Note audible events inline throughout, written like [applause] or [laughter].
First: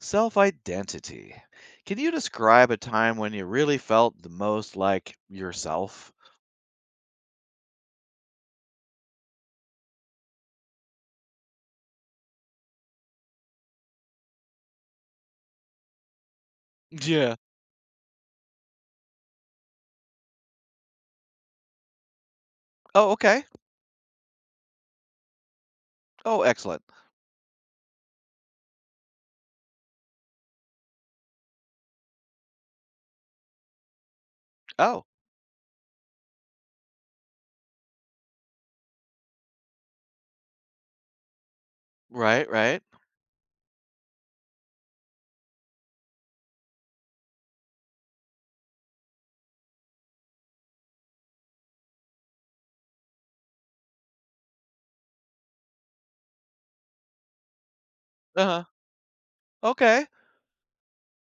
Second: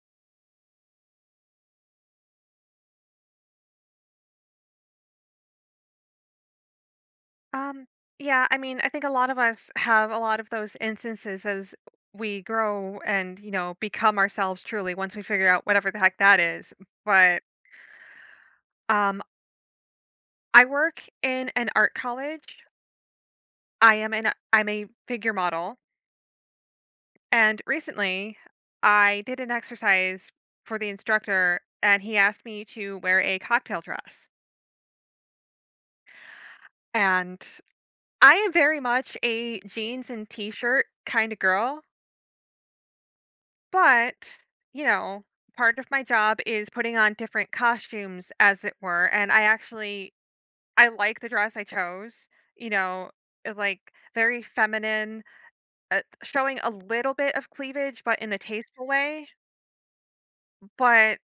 Self identity. Can you describe a time when you really felt the most like yourself? Um, yeah, I mean, I think a lot of us have a lot of those instances as we grow and, you know, become ourselves truly once we figure out whatever the heck that is. Yeah. But um I work in an art college. Oh, okay. I am an I'm a figure model, Oh, excellent. and recently I did an exercise for the instructor and he asked me to wear a cocktail dress. Oh, And I am very much a jeans and t-shirt kind of girl. right, right. But, you know, part of my job is putting on different costumes, as it were, and I like the dress I chose, you know, uh, like, very feminine, showing a little bit of cleavage, but in a Uh huh. tasteful way, Okay. but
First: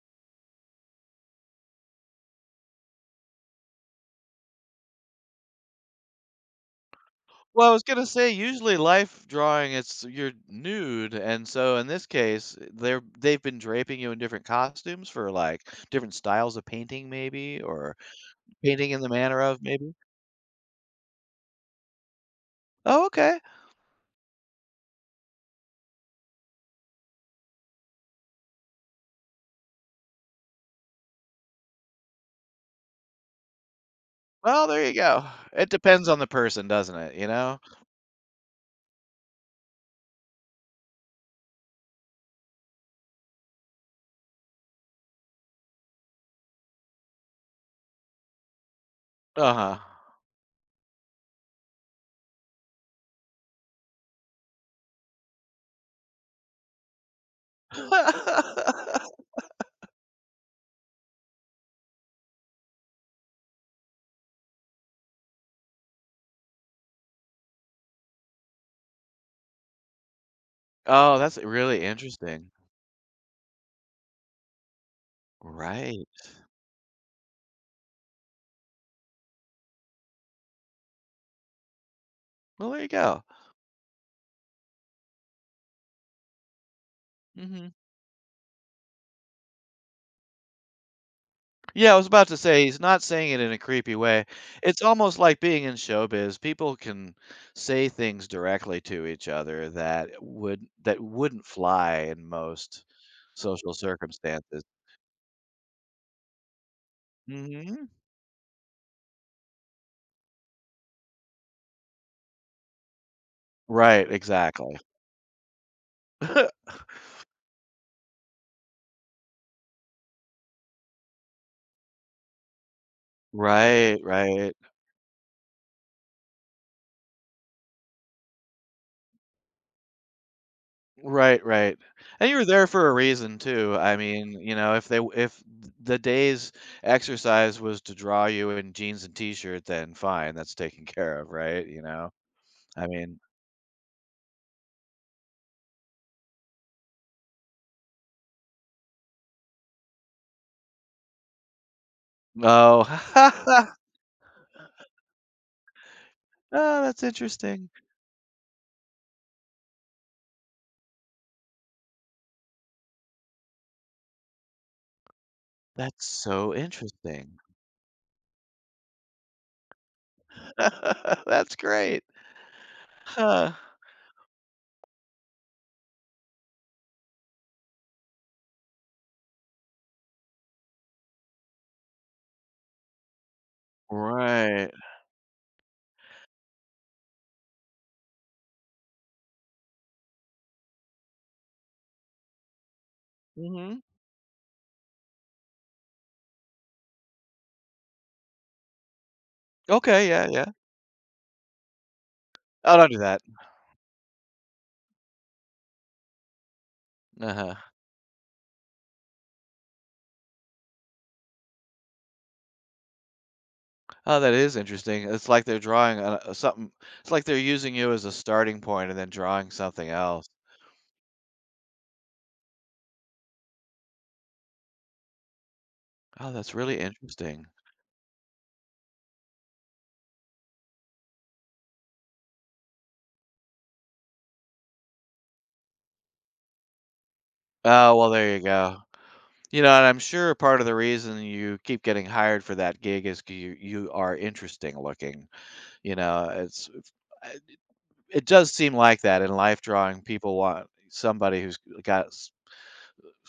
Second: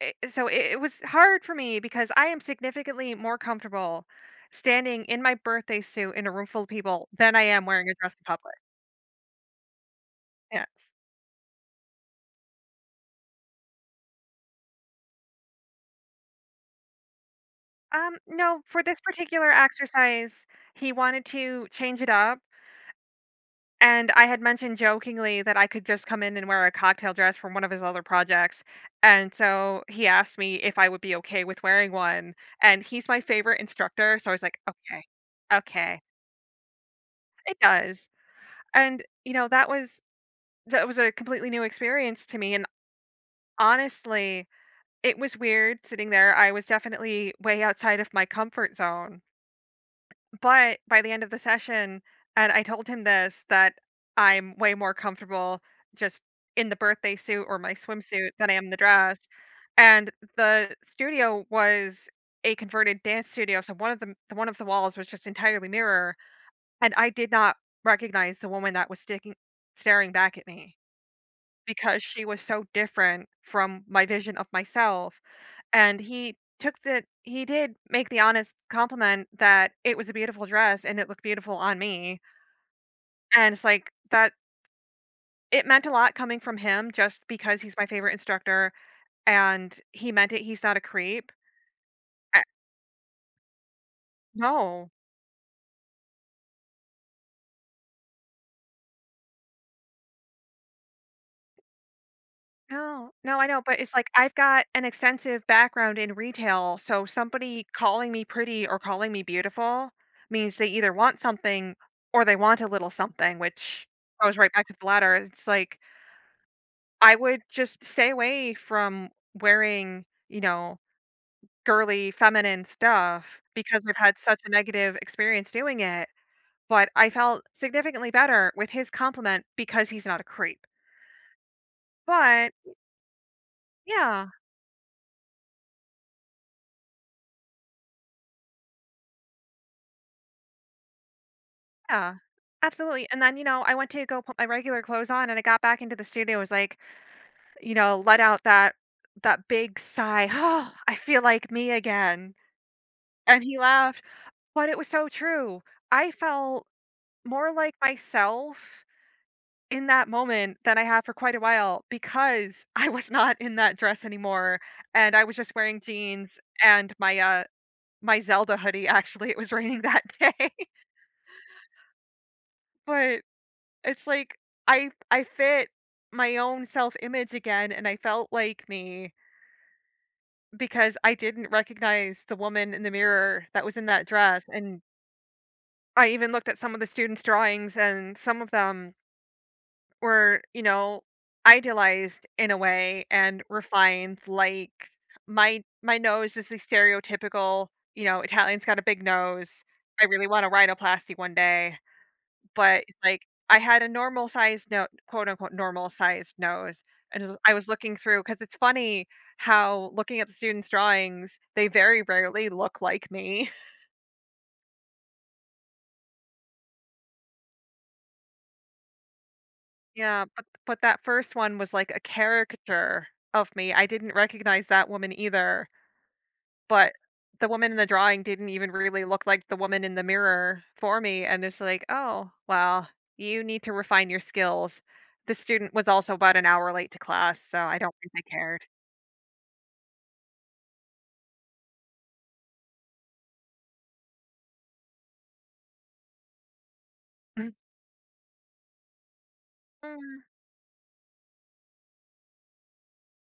it so it was hard for me because I am significantly more comfortable standing in my birthday suit in a room full of people than I am Well, I was wearing a gonna dress in say public. usually life drawing it's you're Yes. nude, and so in this case they've been draping you in different costumes for like different styles of painting, maybe, or No, for painting this in the manner particular of maybe. exercise, he wanted to change it up. Oh, okay. And I had mentioned jokingly that I could just come in and wear a cocktail dress from one of his other projects, and so he asked me if I would be okay with wearing one, and he's my favorite instructor, so I was like, Well, there you "Okay, go. It okay, depends on the person, doesn't it? You know. it does." And, you know, that was a completely new experience to me, and honestly, it was weird sitting there, I was definitely way outside of my comfort zone. Uh huh. But by the end of the session and I told him this, that I'm way more comfortable just in the birthday suit or my swimsuit than I am in the [laughs] dress, and the studio was a converted dance studio, so one of the walls was just entirely mirror, and I did not recognize the woman that was sticking staring back at me Oh, that's really because she was interesting. so different from my vision of myself, and Right. He did make the honest compliment that it was a beautiful dress and it looked beautiful on me, Well, there you go. and it's like that it meant a lot coming from him just because Mhm. he's my favorite instructor and he meant it, he's not a creep. Yeah, I was about to Eh, say he's not saying it in a creepy way. It's no. almost like being in showbiz. People can say things directly to each other that wouldn't fly in most No, no, I know, social but it's like I've circumstances. got an extensive background in retail, so somebody Mhm. calling me pretty or calling me beautiful means they either want something or they want a little something, which Right, goes right back to exactly. the latter. It's like [laughs] I would just stay away from wearing, you know, girly feminine stuff because I've Right, had such a right. negative experience doing it, but I felt significantly better with his compliment because he's not a creep. Right, right. And you were But there for a reason too. I [laughs] yeah, mean, if the day's exercise was to draw you in jeans and t-shirt, then fine, that's taken [laughs] care of, right? You know. yeah. I Absolutely. mean, And then, you know, I went to go put my regular clothes on and I got back into the studio, was like, you know, let out that big sigh, [sighs] oh, I feel like me again. oh, And he [laughs] laughed. But it was so true. I felt oh, that's more interesting. like myself in that moment that I have for quite a while because [laughs] I was not in that dress anymore and I was just wearing That's jeans so and my interesting. My Zelda hoodie actually [laughs] it was raining that day [laughs] That's great. [laughs] but Huh. it's like I fit my own self image again and I felt like me because I didn't recognize the woman in the mirror that was in that dress. Right. And I even looked at some of the students drawings and some of them were, you know, idealized in a way and Mhm. refined. Like, my nose is the stereotypical, you know, Italian's got a big nose. I Okay, really yeah, yeah. want a rhinoplasty one day, Oh, but don't do it's that. like I had a normal sized no quote unquote normal sized nose. Uh-huh. I was looking through because it's funny how looking at the students' drawings, they very rarely look like me. [laughs] Oh, that is interesting. It's like they're drawing on a something, it's like they're using you as a starting point and then drawing something Yeah, else. But that first one was like a caricature of me. I didn't recognize that woman either. Oh, that's really But interesting. the woman in the drawing didn't even really look like the woman in the mirror for me, and it's like, "Oh, well, you need to refine your skills." The student was also about an hour late to class, so I don't Oh, well, think they there you cared. go. And I'm sure part of the reason you keep getting hired for that gig is 'cause you are interesting looking. You know, it it does seem like that in life drawing. Mm. People want somebody who's got s-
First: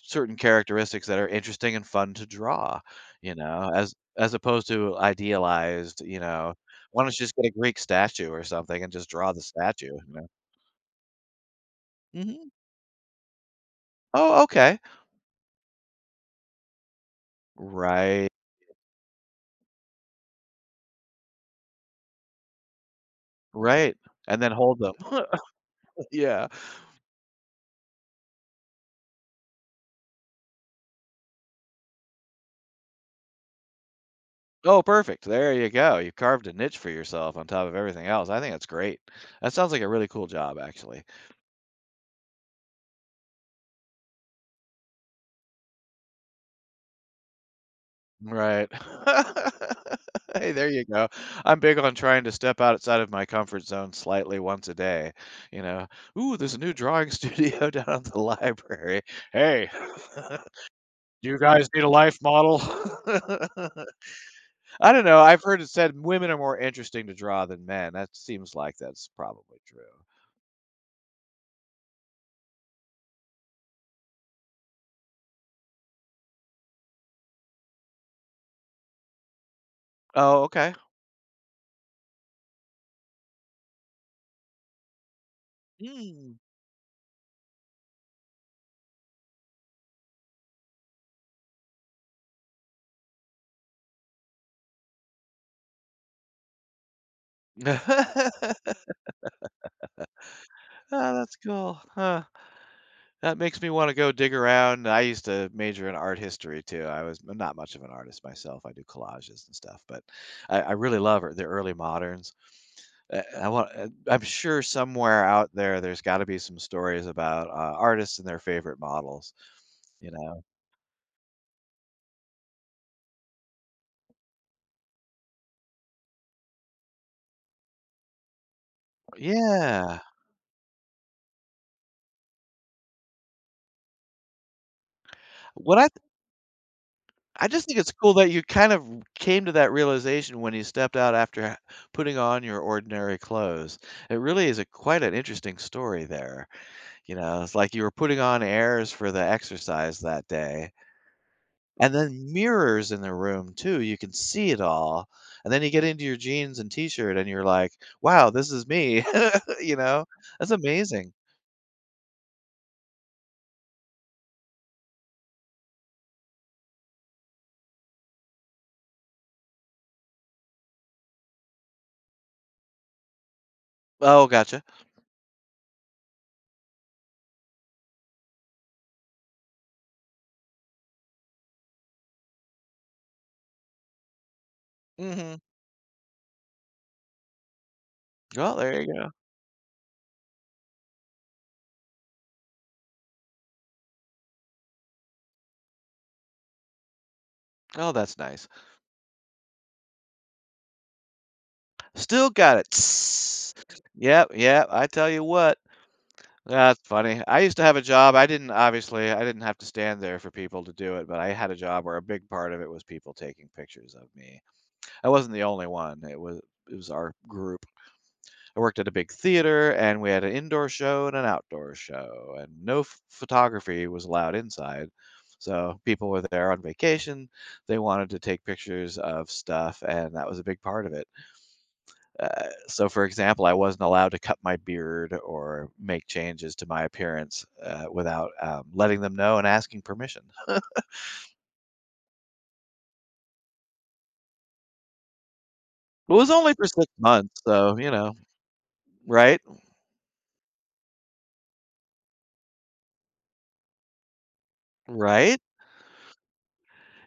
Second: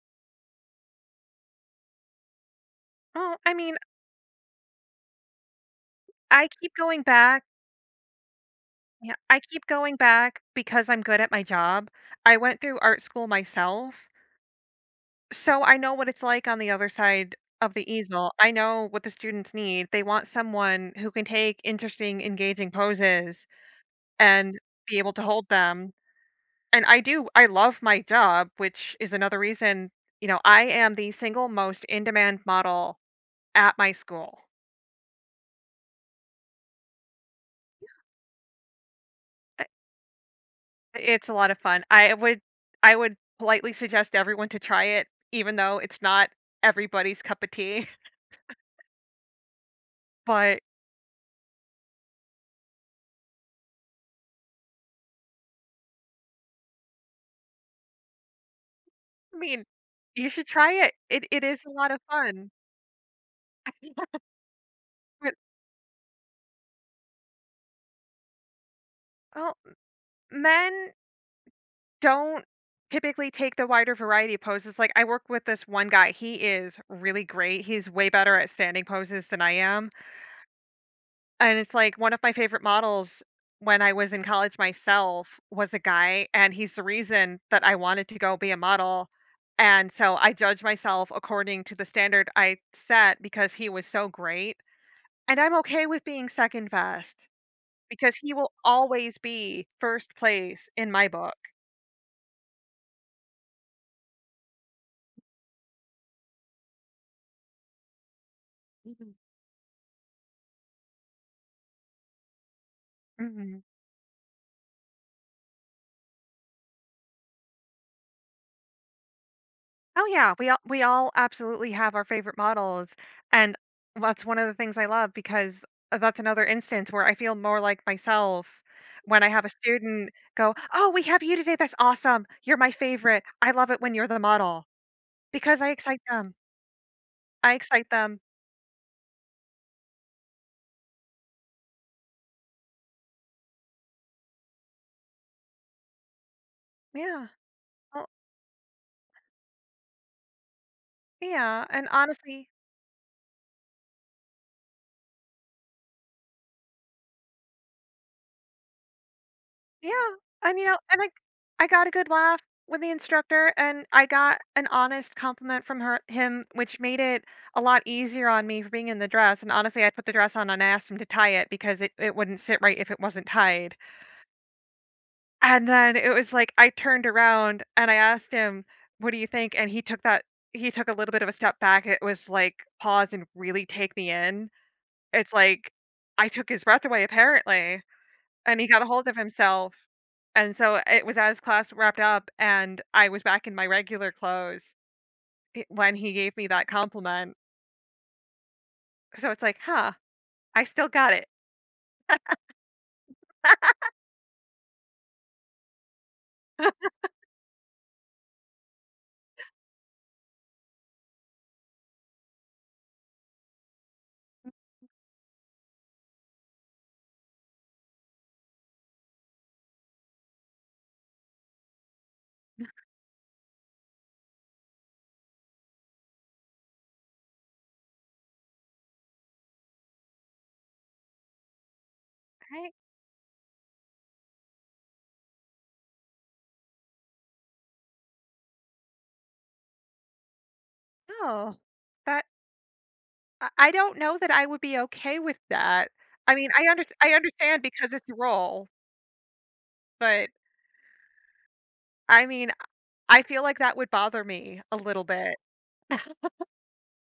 certain characteristics that are interesting and fun to draw, you Well, I know, mean, as opposed to idealized, you I know, keep going why don't you just back get a Greek statue or something and just yeah, draw I the keep statue, going you know? back because I'm good at my job. I Mhm. went through art school myself, Oh, okay. so I know what it's like on the other side of the Right, easel. I know what the students need. They want someone who can take interesting, engaging poses right, and then and hold them. be able to [laughs] hold them. Yeah. And I love my job, which is another reason, you know, I am the single most in-demand model at my school. Oh, perfect. There you go. You carved a niche for yourself on top of everything else. I think that's great. That I sounds like a really cool job, actually. It's a lot of fun. I would politely suggest everyone to try it, even though it's not everybody's cup of tea, [laughs] Right. [laughs] Hey, but, there you go. I'm big on trying to step outside of my comfort zone slightly once a day, you know. "Ooh, there's a new drawing studio [laughs] down at the library. I mean, Hey, [laughs] you should do try it. You It is guys a need a lot of life fun, model?" [laughs] I don't know, but, I've heard it said women are more interesting to draw than men. That seems like that's well, probably true. men don't typically take the wider variety of poses, like, I work with this one guy, he is really great, he's way better at standing poses than I am, Oh, okay. and it's, like, one of my favorite models when I was in college myself was a guy, Mm. and he's the reason that I wanted to go be a model, and so I judge myself according to the standard I set because he was so great, and I'm okay with being second best because he [laughs] will always be 1st place in my Oh, that's book. cool, huh. That makes me wanna go dig around. I used to major in art history too. I'm not much of an artist myself. I do Mhm. collages and stuff, but I really love the early moderns. I Mhm. want. I'm sure somewhere out there, there's got to be some stories about artists and their favorite models. Oh You yeah, know? We all absolutely have our favorite models, and that's one of the things I love because that's another instance where I feel more like myself when I have a Yeah. student go, "Oh, we have you today. That's awesome. You're my favorite. I love it when you're the model." Because I What excite them. I I just think excite it's cool them. that you kind of came to that realization when you stepped out after putting on your ordinary clothes. It really is a quite an interesting story there. You Yeah. know, it's like you were Well, putting on airs for the exercise that day. yeah, and And then honestly, mirrors in the room too, you can see it all. And then you get into your jeans and t-shirt and you're like, "Wow, this is me." [laughs] You yeah, know? That's and, you know, and amazing. I got a good laugh with the instructor, and I got an honest compliment from her him, which made it a lot easier on me for being in the dress, and honestly, I put the dress on and I asked him to tie it because it wouldn't sit right if it wasn't tied, Oh, gotcha. and then it was like I turned around and I asked him, "What do you think?" and he took a little bit of a step back, it was like, pause and really take me in. It's Mhm. like, I took his breath away apparently, Well, and he there got a you hold go. of himself. And so it was as class wrapped up and I was back in my regular clothes I when he gave me that compliment. Oh, that's nice. So it's like, "Huh, I still got it." Still got it. Tss. Yep, yep, I tell you what. That's funny. I used to have a job, I didn't obviously, I didn't have to stand there for people to do it, but I had a job where a big part of it was people taking pictures of me. I wasn't the only one. It was our group. I worked at a big theater and we had an indoor show and an outdoor show and no ph photography was allowed inside. So people were there on vacation. They wanted to take pictures of stuff and that was a big part of it. Uh, I so for example, I wasn't allowed to cut my beard or make changes to my appearance, without, letting them know and asking permission. know. That I don't know that I would be okay with that. It was I mean, only for 6 I months, understand so, you because it's know, a role, right? but I mean, I feel like that would bother me a little bit. Right?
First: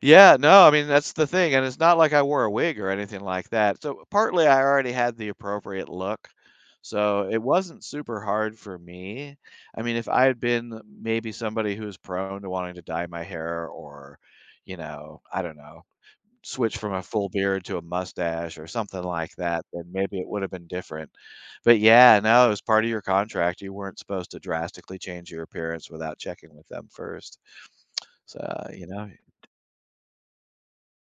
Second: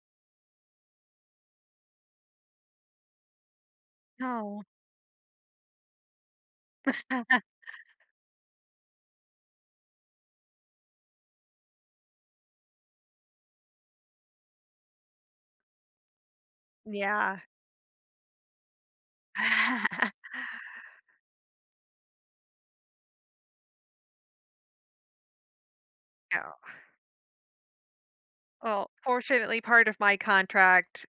Yeah, no, I mean, that's the thing, and it's not like I wore a wig or anything like that. So partly I No. already had the appropriate look, so it [laughs] wasn't super hard for me. I mean, if I had been maybe somebody who's prone to wanting to dye my hair, or, you know, I don't know, switch from a full Yeah. beard to a mustache or something like that, then maybe it [laughs] would have been different. But yeah, no, it was part of your contract. You weren't supposed to drastically change your appearance without checking Yeah. with them first. So, you Well, know, fortunately, part of my contract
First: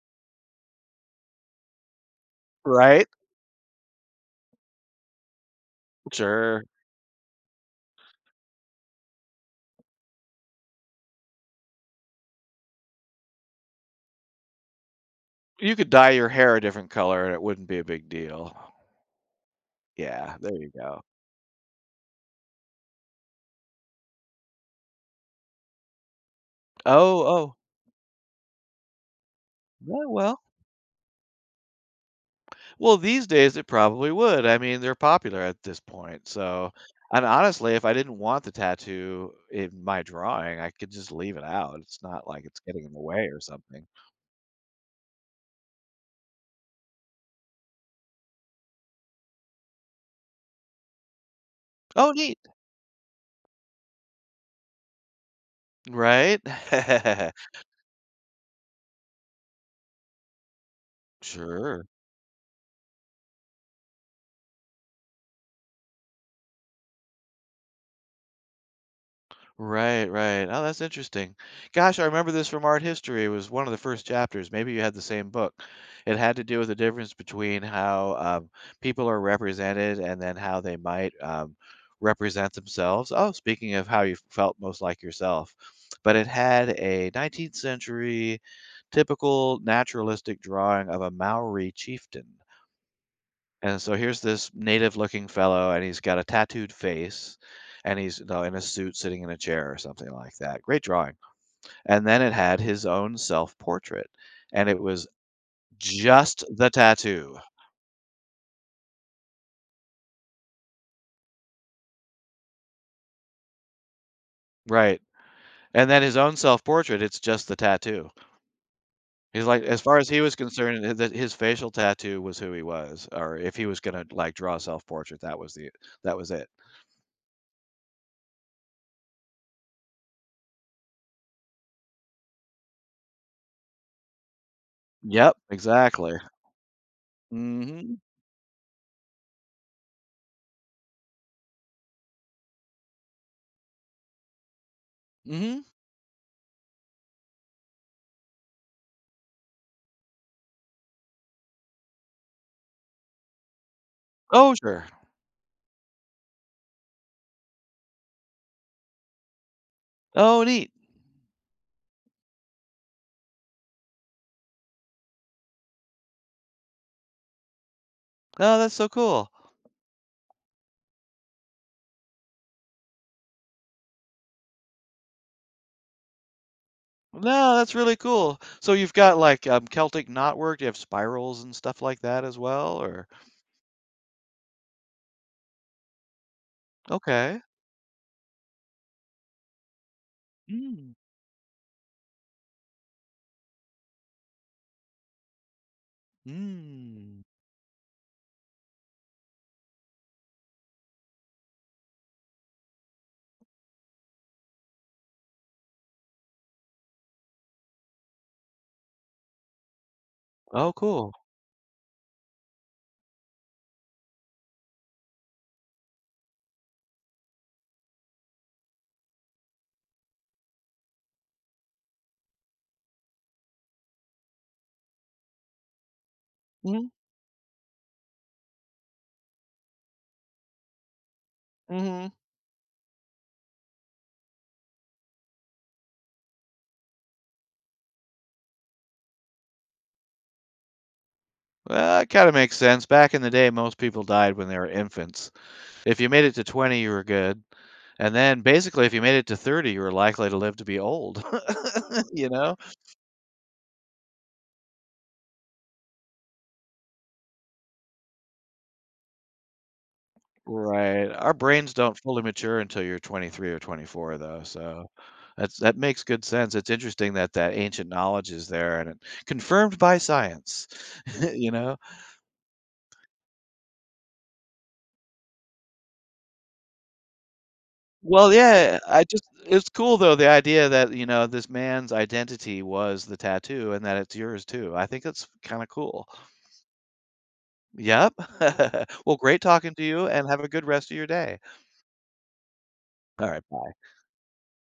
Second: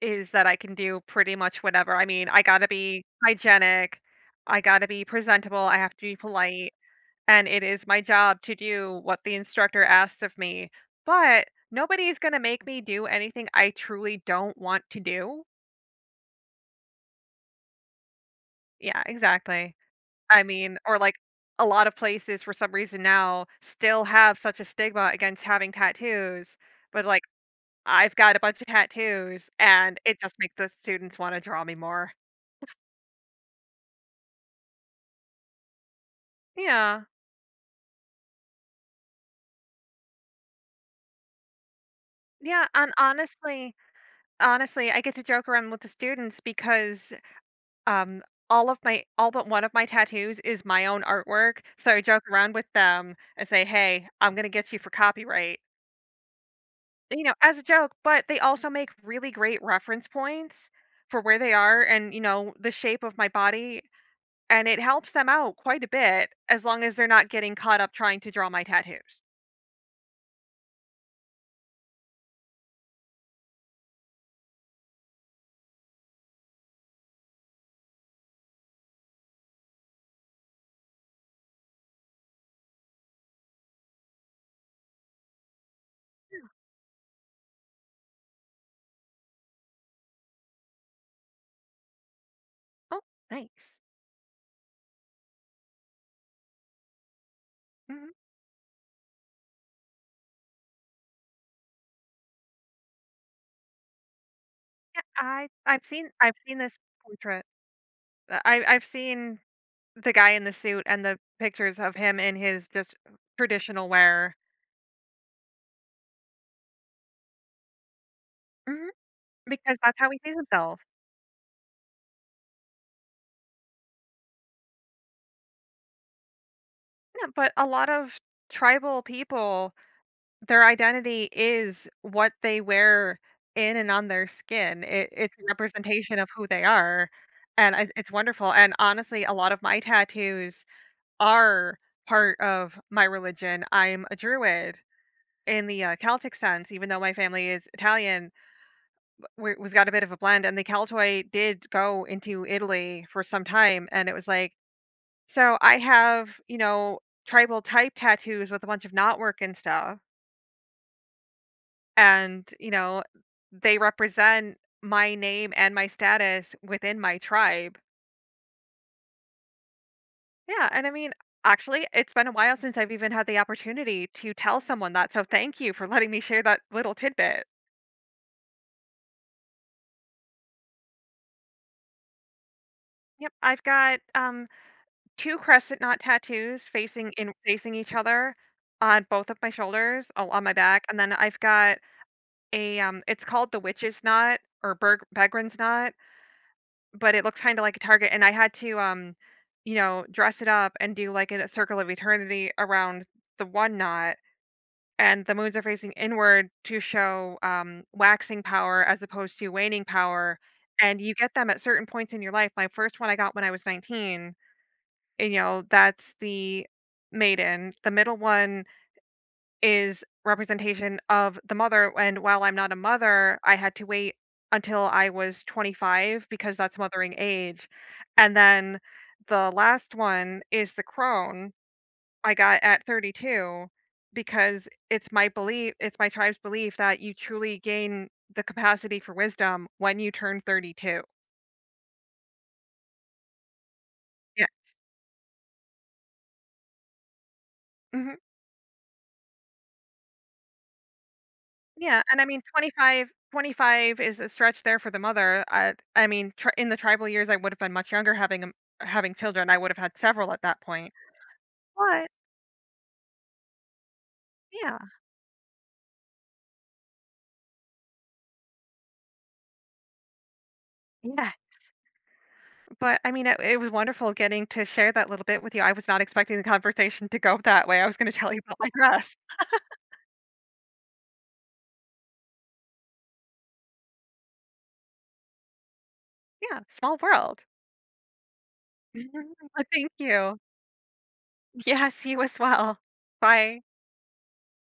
is that I can do pretty much whatever. I mean, I gotta be right? hygienic, I gotta be presentable, I have to be Sure. polite, and it is my job to do what the instructor asks of me, but nobody's gonna make me do anything I truly don't want to do. You could dye your hair a different color and it wouldn't be a big deal. Yeah, exactly. Yeah, I there you mean, or go. like a lot of places for some reason now still have such a stigma against having tattoos, but like Oh, oh. I've got a bunch of tattoos and Yeah, it just well makes the students want to draw me more. well, these days it probably would. I mean, they're popular at this point, so. Yeah. And honestly, if I didn't want the tattoo in my drawing, I could just leave it out. It's not like it's Yeah, getting in and the way or something. honestly, I get to joke around with the students because, um, all but one of my tattoos is my own artwork, so I Oh, joke neat. around with them and say, "Hey, I'm gonna get you for copyright," Right? you [laughs] know, as a joke, but they also make really great reference points for where they are Sure. and, you know, the shape of my body, and it helps them out quite a bit as long as they're not getting caught up trying to draw my tattoos. Right, right. Oh, that's interesting. Gosh, I remember this from art history. It was one of the first chapters. Maybe you had the same book. It had to do with the difference between how people are represented and then how they might represent themselves. Oh, speaking of how you felt most like yourself, but it had a 19th century typical naturalistic drawing of a Maori chieftain. Oh, nice. And so here's this native looking fellow, and he's got a tattooed face, and Mhm. he's, you know, in a suit sitting in a chair or something like that. Great drawing. And then it had his own self portrait, and it Yeah, was I've just seen the this tattoo. portrait. I've seen the guy in the suit and the pictures of him in his just traditional wear. Right. And then his own self portrait, it's just the tattoo. Mhm. He's like, Because as that's far as how he he was sees himself. concerned, that his facial tattoo was who he was, or if he was gonna like draw a self portrait, that was the that was it. Yeah, but a lot of tribal people, their identity is what they wear in and on their skin. Yep, It's a exactly. representation of who they are, and Hmm. it's wonderful. And honestly, a lot of my tattoos are part of my religion. I'm a druid Hmm. in the Celtic sense, even though my family is Italian. We're we've got a bit of a blend, and the Caltoy did go into Italy for some time, and it was like, Oh sure! "So I have, you know, tribal type tattoos with a bunch of knot work and stuff, Oh, neat. and, you know, they represent my name and my status within my tribe." Oh, that's so cool. Yeah, and I mean, actually, it's been a while since I've even had the opportunity to tell someone that, so thank you for letting me share that little tidbit. No, that's really cool. So you've got, like, Celtic knotwork, you have spirals and stuff like that as well, or. Yep, I've got, 2 crescent knot tattoos Okay. facing each other on both of my shoulders, oh, on my back, Mm. and then I've got a, it's called the witch's knot or Berg Begren's knot, but Mm. it looks kinda like a target, and I had to, you know, dress it up and do, like, a circle of eternity around the one knot, and the moons are facing inward to show, waxing power as opposed to waning power, Oh, and cool. you get them at certain points in your life. My first one I got when I was 19, you know, that's the maiden. The middle one is representation of the mother. And while I'm not a mother, I had to wait until I was 25 because that's Mhm, mothering age. And then the last one is the crone mhm. I got at 32 because it's my belief, it's my tribe's belief that you truly gain the capacity for wisdom when you turn 32. Well, it kinda makes sense. Back in the day, most people died Yeah. when they were infants. If you made it to 20, you were good, and Mhm. then, basically, if you made it to 30, you were likely to live to be old, Yeah, [laughs] and I you mean know? 25 is a stretch there for the mother. I mean, tr In the tribal years, I would have been much younger having children. I would have had several at that point. Right, our brains don't But fully mature until you're 23 or 24 though, yeah, so that makes good sense. It's interesting that that ancient knowledge is there and it confirmed by science, yeah. [laughs] you know? But I mean, it was wonderful getting to share that little bit with you. I was not expecting the conversation to go that way. I was gonna Well, tell you about my yeah, I dress. just it's cool though, the idea that, you know, this man's identity was the tattoo and that it's yours too. I think it's kinda cool. Yeah, small world. Yep. [laughs] Well, great [laughs] But talking to thank you, and you. have a good rest of your day. Yes, you as well. Alright, Bye. bye.